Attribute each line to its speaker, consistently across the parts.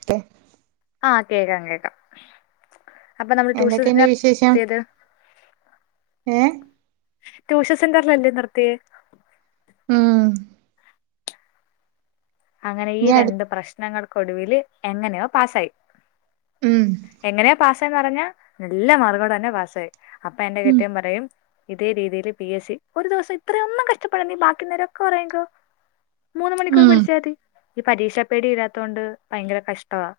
Speaker 1: [unintelligible]
Speaker 2: ആ കേക്കാം കേക്കാം. അപ്പൊ നമ്മള് ട്യൂഷൻ
Speaker 1: എന്തൊക്കെയുണ്ട്
Speaker 2: [unintelligible]
Speaker 1: വിശേഷം
Speaker 2: ത്തിയത്.
Speaker 1: ഏ
Speaker 2: ട്യൂഷൻ സെന്ററിലല്ലേ നിർത്തിയേ?
Speaker 1: ആ.
Speaker 2: അങ്ങനെ ഈ
Speaker 1: ഇനി അടു
Speaker 2: രണ്ട് പ്രശ്നങ്ങൾക്കൊടുവില് എങ്ങനെയോ പാസ്സായി.
Speaker 1: ഉം
Speaker 2: എങ്ങനെയാ പാസ്സായേന്ന് പറഞ്ഞാ നല്ല മാർക്കോടെതന്നെ പാസ്സായി. അപ്പ എന്റെ
Speaker 1: ഉം
Speaker 2: കെട്ടിയോൻ പറയും. ഇതേ രീതിയില് പി എസ് സി. ഒരു ദിവസം ഇത്രയൊന്നും കഷ്ടപ്പെടണ്ട ഈ ബാക്കി ള്ളനേരം ഒക്കെ ഒറങ്ങിക്കോ. മൂന്ന് മണിക്കൂർ
Speaker 1: ഉം
Speaker 2: പഠിച്ചാതി. ഈ പരീക്ഷാ പേടി ഇല്ലാത്തോണ്ട് ഭയങ്കര കഷ്ടവാ.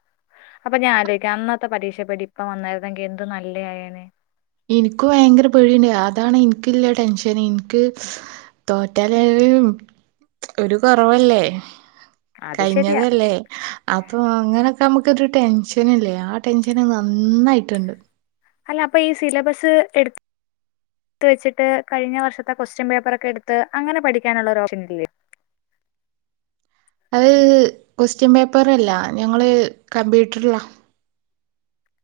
Speaker 2: അപ്പം ഞാൻ ആലോചിക്കാ. അന്നത്തെ പരീക്ഷ പേടി ഇപ്പം വന്നായിരുന്നെങ്കിൽ എന്തു നല്ലാ യാനേ.
Speaker 1: ഇൻക്കു വയങ്കര പേടിണ്ട്. അതാണ് ഇൻക്ക്ള്ള ടെൻഷന്. ഇൻക്ക്. തോറ്റാല്.... ഒരു കൊറവല്ലേ?
Speaker 2: അത് ശരിയാ
Speaker 1: കഴിഞ്ഞതല്ലേ? [unintelligible] അപ്പോ അങ്ങനൊക്കെ നമ്മക്കൊരു ടെൻഷനല്ലേ? ആ ടെൻഷന് നന്നാ... യിട്ടുണ്ട്.
Speaker 2: അല്ല. അപ്പ ഈ സിലബസ് എടു ടുത്ത് വെച്ചിട്ട് കഴിഞ്ഞ വർഷത്തെ കൊസ്റ്റ്യൻ പേപ്പറൊക്കെ എടുത്ത് അങ്ങനെ പഠിക്കാനുള്ള ഒരു ഓപ്ഷനില്ലേ?
Speaker 1: അത് ക്വസ്റ്റ്യൻ പേപ്പറ് അല്ല. ഞങ്ങള് കമ്പ്യൂട്ടറിലാ.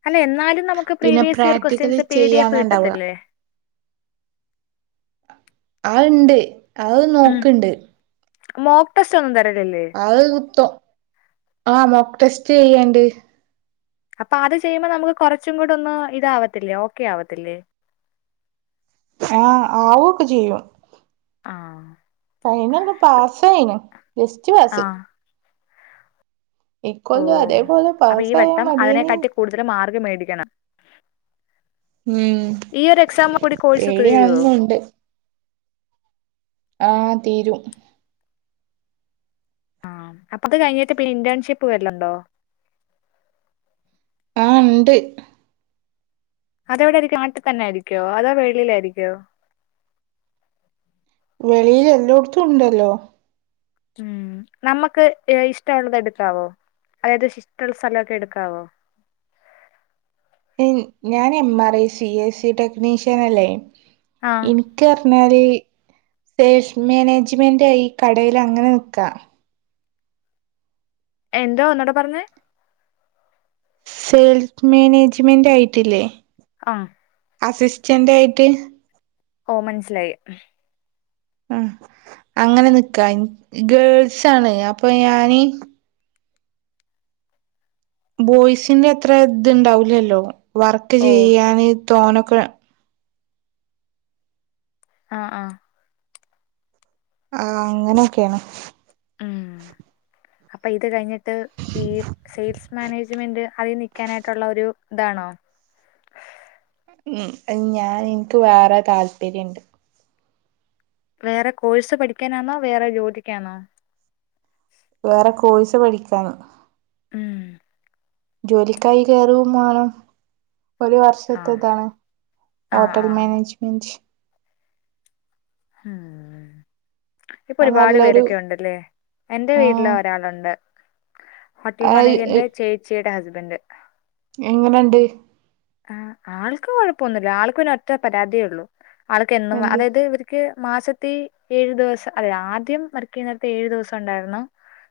Speaker 2: അല്ല. എന്നാലും നമുക്ക്
Speaker 1: പിന്നെ
Speaker 2: previous year
Speaker 1: practical
Speaker 2: questions P D F
Speaker 1: ചെയ്യാനുണ്ടാവുക
Speaker 2: കിട്ടത്തില്ലേ?
Speaker 1: അഅണ്ട്. അത് നോക്ക്ണ്ട്.
Speaker 2: മോപ്പ് സ [unintelligible] തരലല്ലേ?
Speaker 1: അത് ത്തും. ആ മോക്ക് ടെസ്റ്റ് ചെയ്യ്ണ്ട്.
Speaker 2: അപ്പ അത് ചെയ്യുമ്പോ നമുക്ക് കുറച്ചും കൂടെ ഒന്ന് ഇതാവത്തില്ലേ? ഓക്കെ ആവത്തില്ലേ?
Speaker 1: ആ. ആവൊക്കെ ചെയ്യും.
Speaker 2: ആ
Speaker 1: ഫൈനൽ പ്പ പാസായിണ്. ജസ്റ്റ്
Speaker 2: ആ
Speaker 1: പാസ്.
Speaker 2: ഓ
Speaker 1: ഇൻക്കൊന്ന് അതേപോലെ പാസായാ മതിയേനിന്ന്..
Speaker 2: കൂടുതല് മാർക്ക് മേടിക്കണം.
Speaker 1: ഉം
Speaker 2: ഈ ഒരു എക്സാം കൂടി കോഴ്സ് തീരോ?
Speaker 1: പേടിയാവുന്നുണ്ട് ആ തീരും.
Speaker 2: ആ. അപ്പൊ ത് കഴിഞ്ഞിട്ട് പി ന്റേൺഷിപ്പ് വരല്ണ്ടോ?
Speaker 1: ആ. ണ്ട്.
Speaker 2: അതെവിടെ ആയിരിക്കും? നാട്ടിൽ തന്നെ ആയിരിക്കുവോ? അതോ വെളിയില് ആയിരിക്കോ?
Speaker 1: വെളിയില് എല്ലോട്ത്തും ഉണ്ടല്ലോ.
Speaker 2: ഉം. നമ്മക്ക് ഇഷ്ടമുള്ളത് എടുക്കാവോ? അയായത് [unintelligible] ള്ള സ്ഥ ലൊക്കെ എടുക്കാവോ?
Speaker 1: [unintelligible] ഞാൻ M. R. I. C. S. C. Technician അല്ലേ?
Speaker 2: ആഹ്
Speaker 1: ഇൻ [unintelligible] ക്ക് റഞ്ഞാല് സെയിൽസ് മാനേജ്മെന്റായി കടേല് അങ്ങനെ നിക്കാ.
Speaker 2: എന്തോ ഒന്നുടെ പറഞ്ഞേ?
Speaker 1: സെയിൽസ് മേനേജ്മെന്റ് ആയിട്ടില്ലേ?
Speaker 2: ആ
Speaker 1: അസിസ്റ്റന്റ് ആയിട്ട്.
Speaker 2: ഓ മനസ്സിലായി.
Speaker 1: ആ. അങ്ങനെ നിക്കാ. [unintelligible] ഗേൾസ് ആണ് അപ്പൊ ഞാന്. ബോയ്സിന്റെ അത്ര, ത് ഉണ്ടാവുലല്ലോ. വർക്ക്
Speaker 2: ഓ
Speaker 1: ചെയ്യാന് തോനൊക്കെ.
Speaker 2: അ, ആ.
Speaker 1: അ ആ. അങ്ങനെയൊക്കെയാണ്.
Speaker 2: ഉം. അപ്പൊ ഇത് കഴിഞ്ഞിട്ട് ഈ സെയിൽസ് മാനേജ്മെന്റ് അതിൽ നിൽക്കാനായിട്ടുള്ള ഒരു താണോ?
Speaker 1: ഉം. അത് ഞാൻ ഇൻക്ക് വേറെ താല്പര്യണ്ട്.
Speaker 2: വേറെ കോഴ്സ് പഠിക്കാനാണോ? വേറെ ജോലിക്കാണോ?
Speaker 1: വേറെ കോഴ്സ് പഠിക്കാൻ.
Speaker 2: ഉം.
Speaker 1: ജോലിക്കായി കേറും മാണം ഒരു വർഷത്ത
Speaker 2: ആഹ്
Speaker 1: ഇതാണ്
Speaker 2: ആഹ്
Speaker 1: ഹോട്ടൽ
Speaker 2: ആഹ്
Speaker 1: മാനേജ്മെന്റ്
Speaker 2: ഉം ഇപ്പൊ
Speaker 1: അത്
Speaker 2: ഒരുപാട്
Speaker 1: നല്ലൊരു
Speaker 2: പേരൊക്കെ ഉണ്ട്ല്ലേ എന്റെ
Speaker 1: ആ
Speaker 2: വീട്ടില് ഒരാളുണ്ട് ഹോട്ടൽ
Speaker 1: അത്
Speaker 2: മാനേജ്മെന്റെ ചേച്ചിയുടെ ഹസ്ബൻഡ്
Speaker 1: എങ്ങനെണ്ട്
Speaker 2: ആഹ് ആൾക്ക് കൊഴപ്പൊന്നുല്ല ആൾക്ക് ഒരറ്റ പരാതിയേള്ളു ആൾക്ക് എന്നും
Speaker 1: എന്ത്
Speaker 2: അതായത് ഇവര് ക്ക് മാസത്തി ഏഴു ദിവസം അതെ ആദ്യം വർക്ക് ചെയ്യുന്നേട്ത്ത് ഏഴു ദിവസം ഉണ്ടായിരുന്നു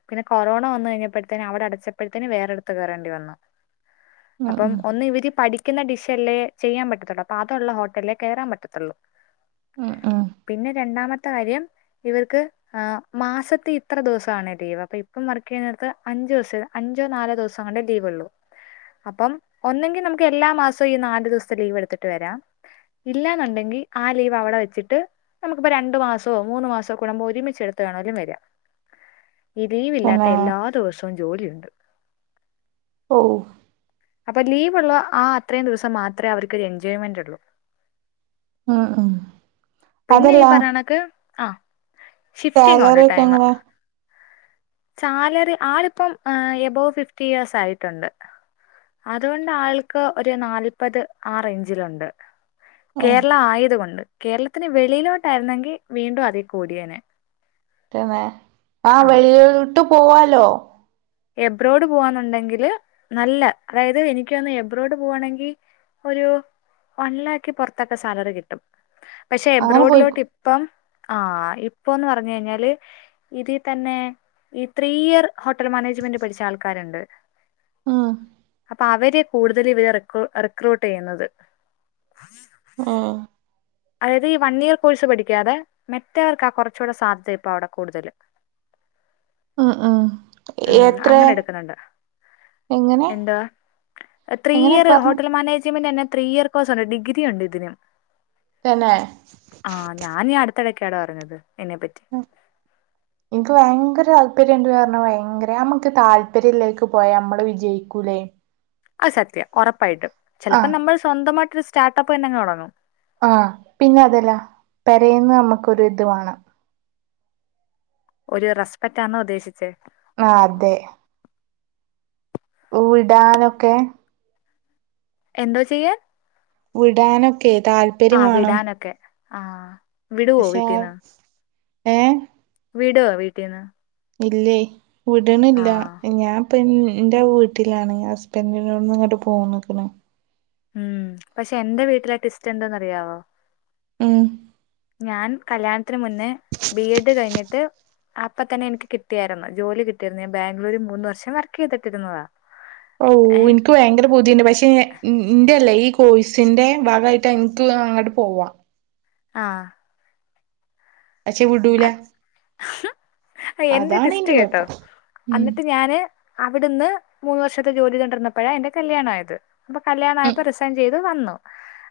Speaker 2: പിന്നെ കൊറോണ വന്ന് കഴിഞ്ഞപ്പോഴത്തേും അവിടെ അടച്ചപ്പോഴെത്തേനു വേറെ അടുത്ത് കേറേണ്ടി വന്നു.
Speaker 1: ഉം
Speaker 2: അപ്പം
Speaker 1: ഉം
Speaker 2: ഒന്ന് ഇവര് പടി ക്കുന്ന ഡിഷല്ലേ ചെയ്യാൻ പറ്റത്തുള്ളൂ അപ്പൊ അതുള്ള ഹോട്ടലിലേ കയറൻ പറ്റത്തുള്ളൂ
Speaker 1: ഉം ഉം
Speaker 2: പിന്നെ രണ്ടാമത്തെ കാര്യം ഇവർക്ക് ആഹ് മാസത്തി ഇത്ര ദിവസണ് ലീവ് അപ്പൊ ഇപ്പം വർക്ക് ചെയ്യുന്നിടുത്ത് അഞ്ചുസ അഞ്ചോ നാലോ ദിവസം കൊണ്ട് ലീവ് ഒള്ളൂ അപ്പം ഒന്നെങ്കിൽ നമുക്ക് എ എല്ലാ മാസവും ഈ നാല് ദിവസത്തെ ലീവ് എടുത്തിട്ട് വരാം ഇല്ലാന്നുണ്ടെങ്കി ആഹ് ലീവ് അവിടെ വെച്ചിട്ട് നമുക്കിപ്പോ രണ്ടു മാസോ മൂന്ന് മാസോ കൂടെമ്പോ ഒരുമിച്ച് എടുത്തിട്ട് വേണേലും വരാ ഇ ലീവില്ലാത്ത
Speaker 1: പിന്നെ
Speaker 2: എല്ലാ ദിവസവും ജോലിയുണ്ട്
Speaker 1: ഓ
Speaker 2: അപ്പൊ ലീവ് ഉള്ള ആഹ് അത്രയും ദിവസം മാത്രമേ അവർക്കൊരു എന്ജോയ്മെന്റ് ഉള്ളൂ
Speaker 1: ഉം ഉം
Speaker 2: പിന്നെ ഈ
Speaker 1: അതല്ല
Speaker 2: പറയണക് ആഹ്
Speaker 1: സാലറി ഒക്കെ എങ്ങനെ
Speaker 2: സാലറി ആള് ഇപ്പം എബോവ് ഫിഫ്റ്റി ഇയേഴ്സ് ആയിട്ടുണ്ട് അതുകൊണ്ട് ആൾ ക് ഒരു നാല്പത് ആഹ് റേഞ്ചിലുണ്ട്
Speaker 1: ഏ
Speaker 2: കേരള ആയത് കൊണ്ട് കേരളത്തിന് വെളിയിലോട്ട് ആയിരുന്നെങ്കിൽ വീണ്ടും അതിൽ കൂടിയേനെ
Speaker 1: ക്കുന്നെ ആഹ്
Speaker 2: ആ
Speaker 1: വെളിയിലോട്ട് പോവാലോ
Speaker 2: എബ്രോഡ് പോവാന്നുണ്ടെങ്കില് നല്ല അതായത് എനിക്ക് വന്ന് എബ്രോഡ് പോവാണെങ്കി ഒരു വൺ ലാക്ക് പുറത്തൊക്കെ സാലറി കിട്ടും. പക്ഷെ
Speaker 1: അങ്ങനെ പോയി
Speaker 2: എബ്രോഡിലോട്ട് പ്പം ആഹ് ഇപ്പൊന്ന് പറഞ്ഞ് കഴിഞ്ഞാല് ഇതി തന്നെ ഈ ത്രീ ഇയർ ഹോട്ടൽ മാനേജ്മെന്റ് പഠിച്ച ആൾക്കാരുണ്ട്
Speaker 1: ആഹ്
Speaker 2: അപ്പ അവര് കൂടുതൽ ഇവരെ റി റിക്രൂട്ട് ചെയ്യുന്നത്
Speaker 1: ഏഹ്
Speaker 2: അതായത് ഈ വൺ ഇയർ കോഴ്സ് പഠിക്കാതെ മറ്റേൾക്ക ആഹ് കുറച്ചൂടെ സാധ്യത ഇപ്പ അവിടെ കൂടുതല് [inaudible]
Speaker 1: അ ആഹ്
Speaker 2: ഉം
Speaker 1: എത്ര എങ്ങനെ
Speaker 2: എന്താ ത്രീ
Speaker 1: എങ്ങനെ
Speaker 2: ഇയർ
Speaker 1: പറഞ്ഞു
Speaker 2: ഹോട്ടൽ മാനേജ്മെന്റ് തന്നെ ത്രീ ഇയർ [unintelligible] ഡിഗ്രി ഉണ്ട് ഇതിനും
Speaker 1: തന്നെ
Speaker 2: ആഹ് ഞാനീ അടുത്തിടക്കാടോ അറിഞ്ഞത് ഇതിനെ പറ്റി
Speaker 1: ഇൻക്ക് ഭയങ്കര താല്പര്യമുണ്ട് പറഞ്ഞാ ഭയങ്കര നമുക്ക് താല്പര്യള്ളതിലേക്ക് പോയാ നമ്മള് വിജയിക്കൂലേ
Speaker 2: അത് സത്യ ഉറപ്പായിട്ടും
Speaker 1: ആഹ്
Speaker 2: ചിലപ്പോം നമ്മൾ സ്വന്തമായിട്ടോരു സ്റ്റാർട്ടപ്പ് തന്നെങ് തുടങ്ങും
Speaker 1: ആഹ് പിന്നെ അതെല്ല പേരെന്നു നമ്മുക്കൊരു ഇത് വാണം
Speaker 2: ഒരു റെസ്പെക്റ്റാന്നോ ഉദ്ദേശിച്ചെ
Speaker 1: ആ അതെ ഇടാനൊക്കെ
Speaker 2: എന്തോ ചെയ്യാൻ
Speaker 1: വിടാനൊക്കെ താല്പര്യം
Speaker 2: ആഹ വിടാനൊക്കെ ആഹ.
Speaker 1: ക്ഷെ ഏഹ്
Speaker 2: വിടോ വീട്ടീന്ന്
Speaker 1: ഇല്ലേ വിട്ണില്ല
Speaker 2: ആഹ്
Speaker 1: ഞാൻ. അപ്പ എ്റെ വീട്ടിലാണ് ഹസ്ബൻഡിനോട്ന്ന് ഇങ്ങോട്ട് പോന്നുക്ണ്
Speaker 2: ഉം പക്ഷെ എന്റെ വീട്ടിലെ ടിസ്റ്റ് എന്തെന്ന് അറിയാവോ
Speaker 1: ഉം
Speaker 2: ഞാൻ കല്യാണത്തിന് മുന്നേ ബി എഡ് കഴിഞ്ഞിട്ട്. അപ്പൊ തന്നെനിക്ക് കിട്ടിയായിരുന്നു ജോലി കിട്ടിയിരുന്നു ഞാൻ ബാംഗ്ലൂര് മൂന്ന് വർഷം വർക്ക് ചെയ്തിട്ടിരുന്നതാ.
Speaker 1: ഔ
Speaker 2: ഏഹ്
Speaker 1: ഇനിക് ഭയങ്കര പൂതിണ്ട് പക്ഷെ ന്റെല്ലേ ഈ കോഴസിന്റെ ഭാഗമായിട്ട് എനിക്ക്ള്ള അങ്ങോട്ട് പോവാം
Speaker 2: ആഹ
Speaker 1: പക്ഷെ വിടൂല.
Speaker 2: ആ എന്റെ
Speaker 1: അതാണ്
Speaker 2: ടിസ്റ്റ് കേട്ടോ
Speaker 1: കുഴപ്പം ഉം
Speaker 2: എന്നിട്ട് ഞാന്. അവിടെന്ന് മൂന്ന് വർഷത്തെ ജോലി ചെയ്തോണ്ടിരുപ്പോഴാണ് എന്റെ കല്യാണയത് അപ്പൊ
Speaker 1: ഉം
Speaker 2: കല്യാണയപ്പോ റിസൈൻ ചെയ്ത്. അത് വന്നു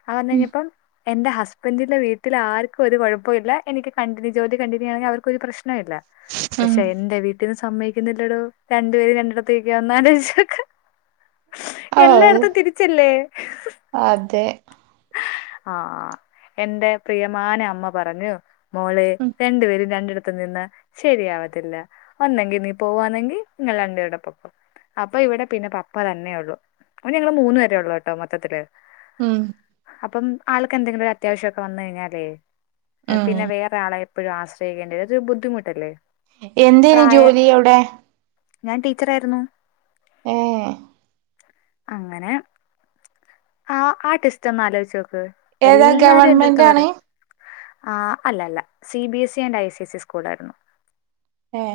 Speaker 2: അത്
Speaker 1: ഉം
Speaker 2: വന്നെഴിഞ്ഞപ്പം എന്റെ ഹസ്ബന്റിന്റെ വീട്ടിൽ ആർക്കും ഒരു കുഴപ്പല്ല എനിക്ക് കണ്ടിന്യൂ. ജോലി കണ്ടിന്യൂ യ്യുവന്നെ അവർക്കൊ ഒരു പ്രശ്നവില്ല
Speaker 1: ഉം
Speaker 2: പക്ഷെ എന്റെവീട്ടി ഇത് സമ്മതിക്കുന്നില്ലടോ രണ്ടു പേര് രണ്ടിടത്ത് നിക്ക ഒന്നാലോയ്ച്ചോക്ക്
Speaker 1: ഓ
Speaker 2: എല്ലായിടത്തും തിരിച്ചല്ലേ
Speaker 1: അതെ
Speaker 2: ആ എന്റെ പ്രിയമാന അമ്മ പറഞ്ഞു മോളെ
Speaker 1: ഉം
Speaker 2: രണ്ടുപേരും രണ്ടിടത്ത് നിന്നാ ശരിയാവത്തില്ല. ഒന്നെങ്കി നീ പോവവാണെങ്കി നിങ്ങ രണ്ട് പേരൂടെ പൊക്കൊ അപ്പ ഇവിടെ പിന്നെ പപ്പ തന്നെ ഉള്ളൂ അ ഞങ്ങള് മൂന്ന് പേരെ ഉള്ളു കേട്ടോ മൊത്തത്തില്.
Speaker 1: ഉം
Speaker 2: അപ്പം ആൾക്ക് എന്തെങ്കിലും ഒരു അത്യാവശ്യംഒക്കെ വന്ന് കഴിഞ്ഞാലേ
Speaker 1: ഉം
Speaker 2: പിന്നെ വേറെ ആളെ. എപ്പോഴും ആശ്രയിക്കേണ്ടത് അത ഒരു ബുദ്ധിമുട്ടല്ലേ.
Speaker 1: എന്തേനി
Speaker 2: പ്രായ
Speaker 1: ജോലി അവിടെ.
Speaker 2: ഞാൻ ടീച്ചർ ആയിരുന്നു
Speaker 1: ഹേ.
Speaker 2: അങ്ങനെ ആ ആ ട്വിസ്റ്റ് ഒന്ന് ആലോചിച്ച് നോക്ക്
Speaker 1: ഏതാ
Speaker 2: എല്ലാരും എന്റെ അടുത്ത്
Speaker 1: ഗവൺമെന്റ്
Speaker 2: പറ.
Speaker 1: ആണ്
Speaker 2: ആ് അല്ലല്ല C B S E and I C S E school ആയിരുന്നു.
Speaker 1: ഏ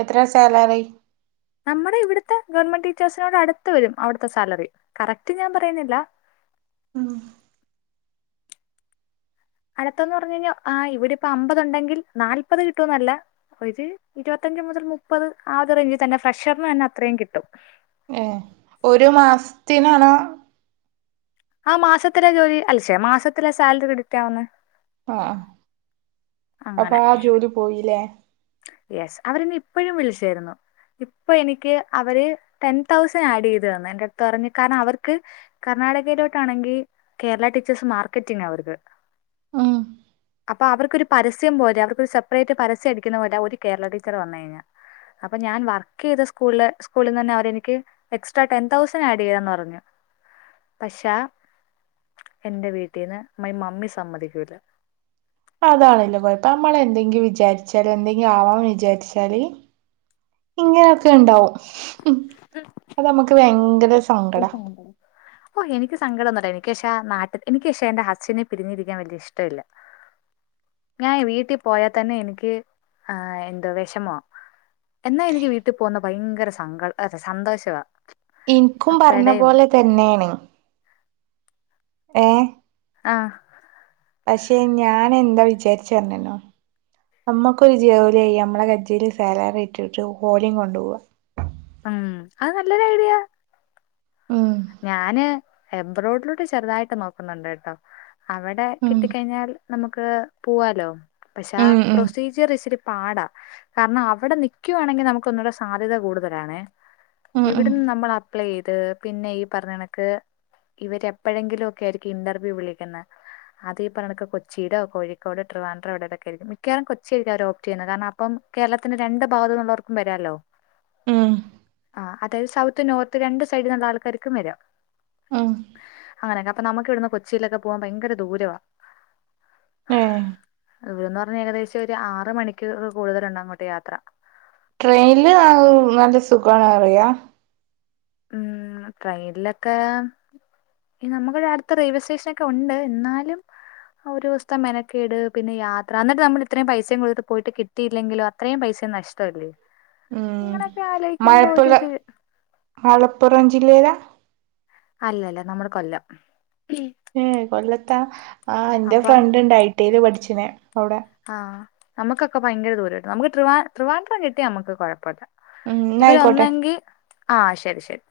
Speaker 1: എത്ര സാലറി.
Speaker 2: നമ്മുടെ ഇവിടുത്തെ ഗവൺമെന്റ് ടീച്ചേഴ്സിനോട് അടുത്ത് വരും അവിടുത്തെ സാലറി കറക്റ്റ് ഞാൻ പറയുന്നില്ല.
Speaker 1: ഉം
Speaker 2: അടുത്തന്ന് പറഞ്ഞു കഴിഞ്ഞാൽ ആ് ഇവിടെപ്പൊ അമ്പത് ഉണ്ടെങ്കിൽ നാല്പത് കിട്ടൂന്നല്ല. ഒരു ഇരുപത്തഞ്ച് മുതൽ മുപ്പത് ആ റേഞ്ച് തന്നെ ഫ്രഷറിന് തന്നെ അത്രയും കിട്ടും
Speaker 1: ഏ ഒരു മാസ്ത്തിനാണോ
Speaker 2: ആ മാസത്തിലെ ജോലി അല്ലശെ മാസത്തിലെ സാലറി ക്രെടിറ്റ് ആകുന്നെ
Speaker 1: ആഹ് അപ്പൊ
Speaker 2: അങ്ങനെ
Speaker 1: ആ ജോലി പോയില്ലേ
Speaker 2: യെസ് അവരന്ന് ഇപ്പോഴും വിളിച്ചായിരുന്നു. ഇപ്പൊ എനിക്ക് അവര് ടെൻ തൗസൻഡ് ആഡ് ചെയ്ത് തന്നു. എന്റെ എടുത്ത് പറഞ്ഞ് കാരണം അവർക്ക്. കർണ്ണാടകയിലോട്ടാണെങ്കി കേരള ടീച്ചേഴസ് മാർക്കറ്റിംഗ് ആ അവർക്ക്.
Speaker 1: ഉം
Speaker 2: അപ്പൊ അവർക്കൊരു പരസ്യം പോലെ അവർക്കൊരു സപ്പറേറ്റ് പരസ്യം.. പോലെ ഒരു കേരള ടീച്ചർ വന്ന് കഴിഞ്ഞാൽ അപ്പൊ ഞാൻ വർക്ക് ചെയ്ത സ്കൂളിൽ സ്കൂളിന്ന് തന്നെ അവര് എനിക്ക്. എക്സ്ട്രാ ടെൻ തൗസൻറ് ആഡ് ചെയ്യാന്ന് പറഞ്ഞു. പക്ഷ എൻ്റെ വീട്ടീന്ന് മൈ മമ്മി സമ്മതിക്കൂല
Speaker 1: അതാണൻ്റെ കുഴപ്പ നമ്മളെന്തെങ്കിലും വിചാരിച്ചാല്എന്തെങ്കിലും ആവാന്ന് വിചാരിച്ചാല് ഇങ്ങനൊക്കെ ഇണ്ടാവും അതമ്മക്ക് ഭയങ്കര സങ്കട
Speaker 2: [unintelligible] ഓ എനിക്ക് സങ്കടൊന്നില്ല എനിക്ക് പശേ ആ നാട്ട എക്ക്ഷേ എന്റെ ഹസിനെ പിരിഞ്ഞിയിരിക്കൻ വലിയ ഇഷ്ടില്ല ഞാൻ വീട്ടിൽ പോയാൽ തന്നെ എനിക്ക് ആഹ് എന്തോ വെഷമ എന്നാ എനിക്ക് വീട്ടിൽ പോകുന്ന ഭയങ്കര സങ്കട അ സന്തോഷവാ
Speaker 1: ഇൻക്കും പറഞ്ഞ
Speaker 2: അപ്പടേയും
Speaker 1: പോലെ തന്നെണ് ഏഹ്
Speaker 2: ആഹ്
Speaker 1: പക്ഷെ ഞാൻ എന്താ വിചാരിച്ചർഞ്ഞര്നോ നമ്മുക്കൊരു ജോലിയ്യ നമ്മളെ കജ്ജില് സാലറി കിട്ടിട്ട് ഓലിം കൊണ്ടോവാ
Speaker 2: ഉം അത് നല്ലൊരു ഐഡിയ
Speaker 1: ഉം
Speaker 2: ഞാന് എംബ്രോഡിലോട്ട് ചെറുതായിട്ട് നോക്കുന്നുണ്ട് കേട്ടോ അവിടെ
Speaker 1: ഉം
Speaker 2: കിട്ടിക്കഴിഞ്ഞാൽ നമുക്ക് പോവാലോ പശേ
Speaker 1: ഉം ഉം
Speaker 2: പ്രൊസീജ ർ ഇച്ചിരി പാടാ കാരണം അവിടെ നിക്കുവാണെങ്കിൽ നമുക്ക് ഒന്നൂടെ സാധ്യത കൂടുതലാണേ
Speaker 1: ഉം
Speaker 2: ഇവിടന്ന് നമ്മൾ അപ്ലൈയ്ത് പിന്നെ ഈ പറഞ്ഞണക്ക് ഇവര് എപ്പോഴെങ്കിലുക്കെ ആയിരിക്കും ഇന്റർവ്യൂ വിളിക്കുന്ന അത് ഈ പറേണക്ക് കൊച്ചിലോ കോഴിക്കൊടോ ട്രിവാൻഡ്രം എവിടേടെക്കായിരിക്കും മിക്കവാറും കൊച്ചി ആയിരിക്കും അവര് ഓപ്റ്റെയുന്നെ കാരണം അ ഇപ്പം കേരളത്തിന്റെ രണ്ട് ഭാഗത്തുള്ളവർക്കും വരാല്ലോ
Speaker 1: ഉം
Speaker 2: ആ അത് സൗത്ത്, നോർത്ത് രണ്ട് സൈഡിലുള്ള ആൾക്കാർക്കും വരാം.
Speaker 1: ഉം
Speaker 2: [unintelligible] നമ്മക്ക് ഇവ്ട്ന്ന് കൊച്ചിയിലെക്കെ പോവാൻ പയങ്കര ദൂരവാ.
Speaker 1: ഏ
Speaker 2: [unintelligible] പറഞ്ഞ ഏകദേശം ഒര് ആറ് മണിക്കൂർ കൂടുതലുണ്ട് അങ്ങോട്ട് യാത്ര
Speaker 1: ട്രെയിൻല് ന നല്ല സുഖാണറിയാം
Speaker 2: ഉം ട്രെയിനിലൊക്കെ നമ്മക്ക് ഇവടെ അടുത്ത റെയിൽവേ സ്റ്റേഷന് ഒക്കെ ഉണ്ട് ന്നാലും ഒരു ദിവസത്തെ മെനക്കേട് പിന്നെ യാത്ര എന്നിട്ട് നമ്മൾ ഇത്രയും പൈസയും കൊടുത്ത് പോയിട്ട് കിട്ട ട്ടിയില്ലെങ്കിലോ അത്രയും പൈസ നഷ്ടമല്ലേ
Speaker 1: ഉം
Speaker 2: അങ്ങനെയൊക്കെ ആലോചിക്കുമ്പോ
Speaker 1: മലപ്പുഴ
Speaker 2: ഒരിത്
Speaker 1: മലപ്പുറം ജില്ലയിലാ
Speaker 2: അല്ല അല്ല നമ്മള് കൊല്ലം
Speaker 1: ഏ കൊല്ലത്താ ആ എൻ്റെ
Speaker 2: അപ്പം
Speaker 1: ഫ്രണ്ടിണ്ട് ഐ ടിൽ പഠികനേ അവിടെ
Speaker 2: ആഹ് നമുക്കെക്കെ ഭയരങ്ക ദൂരം കിട്ട നമുക്ക് ട്രിവാൻ ട്രിവാൻഡ്രം കിട്ടിയ നമുക്ക് കുഴപ്പമില്ല
Speaker 1: ഉം ന്നാ ആയിക്കോട്ടെ
Speaker 2: ഇവരൊന്നെങ്കിൽ ആ ശരി ശരി